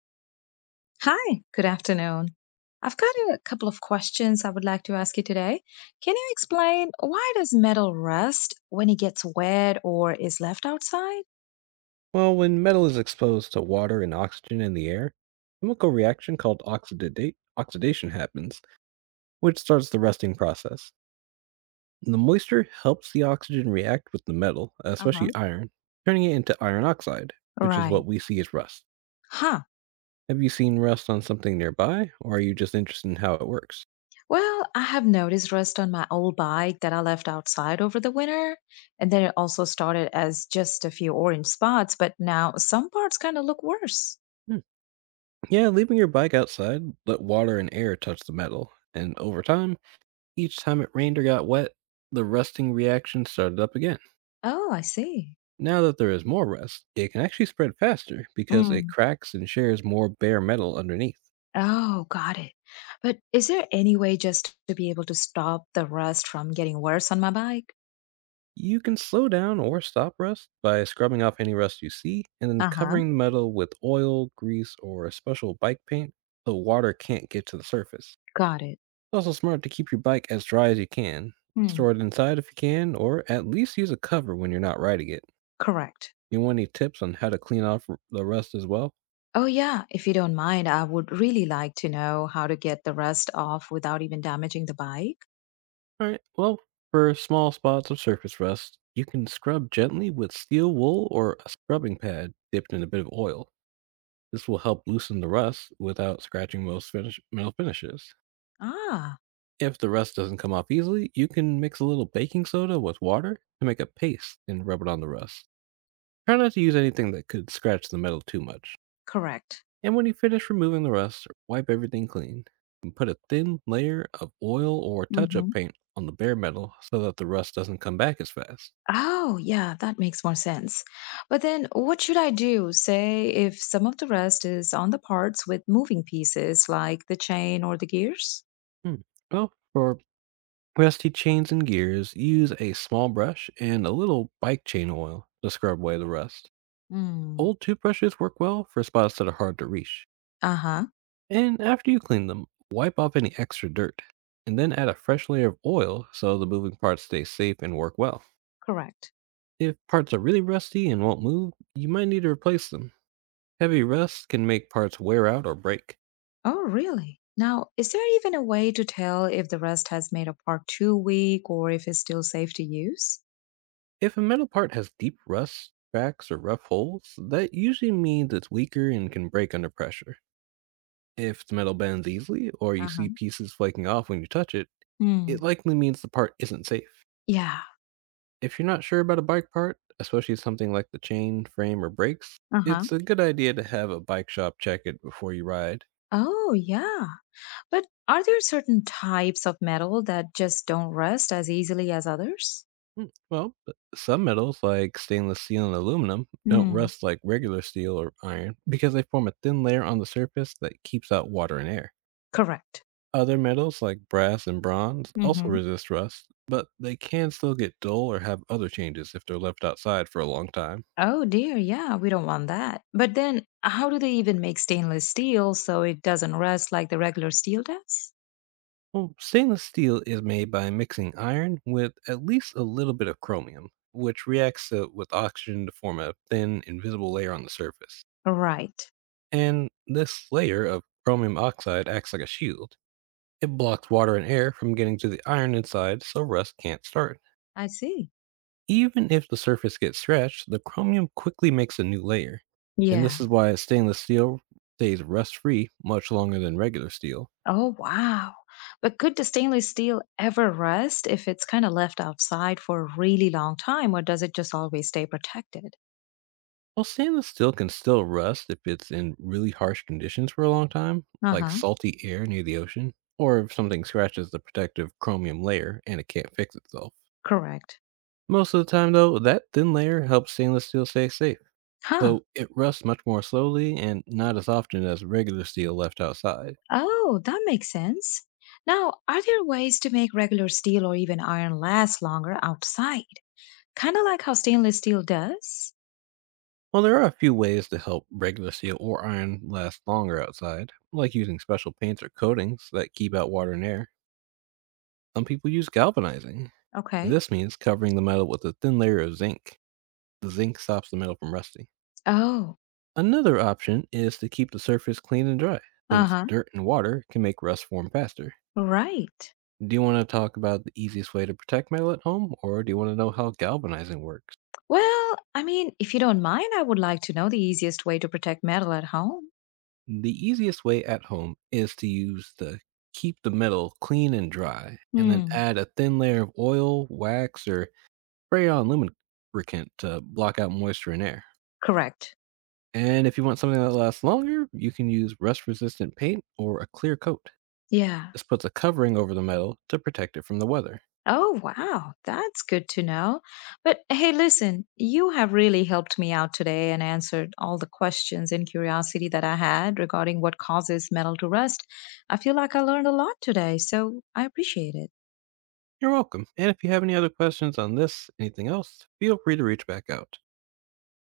Hi, good afternoon. I've got a couple of questions I would like to ask you today. Can you explain why does metal rust when it gets wet or is left outside? Well, when metal is exposed to water and oxygen in the air, a chemical reaction called oxidation happens, which starts the rusting process. And the moisture helps the oxygen react with the metal, Uh-huh. especially iron, turning it into iron oxide, which is Right. what we see as rust. Huh. Have you seen rust on something nearby, or are you just interested in how it works? Well, I have noticed rust on my old bike that I left outside over the winter. And then it also started as just a few orange spots, but now some parts kind of look worse. Hmm. Yeah, leaving your bike outside, let water and air touch the metal, and over time, each time it rained or got wet, the rusting reaction started up again. Oh, I see. Now that there is more rust, it can actually spread faster because it Mm. cracks and shares more bare metal underneath. Oh, got it. But is there any way just to be able to stop the rust from getting worse on my bike? You can slow down or stop rust by scrubbing off any rust you see and then Uh huh. covering the metal with oil, grease, or a special bike paint so water can't get to the surface. Got it. It's also smart to keep your bike as dry as you can. Hmm. Store it inside if you can, or at least use a cover when you're not riding it. Correct. You want any tips on how to clean off the rust as well? Oh, yeah. If you don't mind, I would really like to know how to get the rust off without even damaging the bike. Alright, well, for small spots of surface rust, you can scrub gently with steel wool or a scrubbing pad dipped in a bit of oil. This will help loosen the rust without scratching metal finishes. Ah, If the rust doesn't come off easily, you can mix a little baking soda with water to make a paste and rub it on the rust. Try not to use anything that could scratch the metal too much. correct. And when you finish removing the rust, wipe everything clean. And put a thin layer of oil or touch up Mm-hmm. paint on the bare metal so that the rust doesn't come back as fast. Oh, yeah, that makes more sense. But then what should I do, say, if some of the rest is on the parts with moving pieces like the chain or the gears? Hmm. Well, for rusty chains and gears, use a small brush and a little bike chain oil to scrub away the rust. Mm. Old toothbrushes work well for spots that are hard to reach. Uh huh. And after you clean them, wipe off any extra dirt. And then add a fresh layer of oil so the moving parts stay safe and work well. Correct. If parts are really rusty and won't move, you might need to replace them. Heavy rust can make parts wear out or break. Oh, really? Now, is there even a way to tell if the rest has made a part too weak or if it's still safe to use? If a metal part has deep rust, cracks, or rough holes, that usually means it's weaker and can break under pressure. If the metal bends easily, or you Uh huh. see pieces flaking off when you touch it, Mm. it likely means the part isn't safe. Yeah. If you're not sure about a bike part, especially something like the chain, frame, or brakes, Uh huh. it's a good idea to have a bike shop check it before you ride. Oh, yeah. But are there certain types of metal that just don't rust as easily as others? Well, but some metals, like stainless steel and aluminum, don't Mm. rust like regular steel or iron because they form a thin layer on the surface that keeps out water and air. Correct. Other metals like brass and bronze also Mhm. resist rust, but they can still get dull or have other changes if they're left outside for a long time. Oh dear, yeah, we don't want that. But then, how do they even make stainless steel so it doesn't rust like the regular steel does? Well, stainless steel is made by mixing iron with at least a little bit of chromium, which with oxygen to form a thin, invisible layer on the surface. Right. And this layer of chromium oxide acts like a shield. It blocks water and air from getting to the iron inside so rust can't start. I see. Even if the surface gets stretched, the chromium quickly makes a new layer, and Yeah. this is why stainless steel stays rust free much longer than regular steel. Oh, wow. But could the stainless steel ever rust if it's kind of left outside for a really long time, or does it just always stay protected? While stainless steel can still rust if it's in really harsh conditions for a long time, Uh like huh. salty air near the ocean, or if something scratches the protective chromium layer and it can't fix itself. Correct. Most of the time, though, that thin layer helps stainless steel stay safe, Huh. so it rusts much more slowly and not as often as regular steel left outside. Oh, that makes sense. Now, are there ways to make regular steel or even iron last longer outside? Kind of like how stainless steel does? Well, there are a few ways to help regular steel or iron last longer outside, like using special paints or coatings that keep out water and air. Some people use galvanizing. Okay. This means covering the metal with a thin layer of zinc. The zinc stops the metal from rusting. Oh, Another option is to keep the surface clean and dry, since uh-huh. dirt and water can make rust form faster. Right. Do you want to talk about the easiest way to protect metal at home, or do you want to know how galvanizing works? Well, I mean, if you don't mind, I would like to know the easiest way to protect metal at home. The easiest way at home is to use the keep the metal clean and dry, and then Hmm. add a thin layer of oil, wax, or spray on lubricant to block out moisture and air. Correct. And if you want something that lasts longer, you can use rust resistant paint or a clear coat. Yeah. This puts a covering over the metal to protect it from the weather. Oh, wow. That's good to know. But hey, listen, you have really helped me out today and answered all the questions and curiosity that I had regarding what causes metal to rust. I feel like I learned a lot today, so I appreciate it. You're welcome. And if you have any other questions on this, anything else, feel free to reach back out.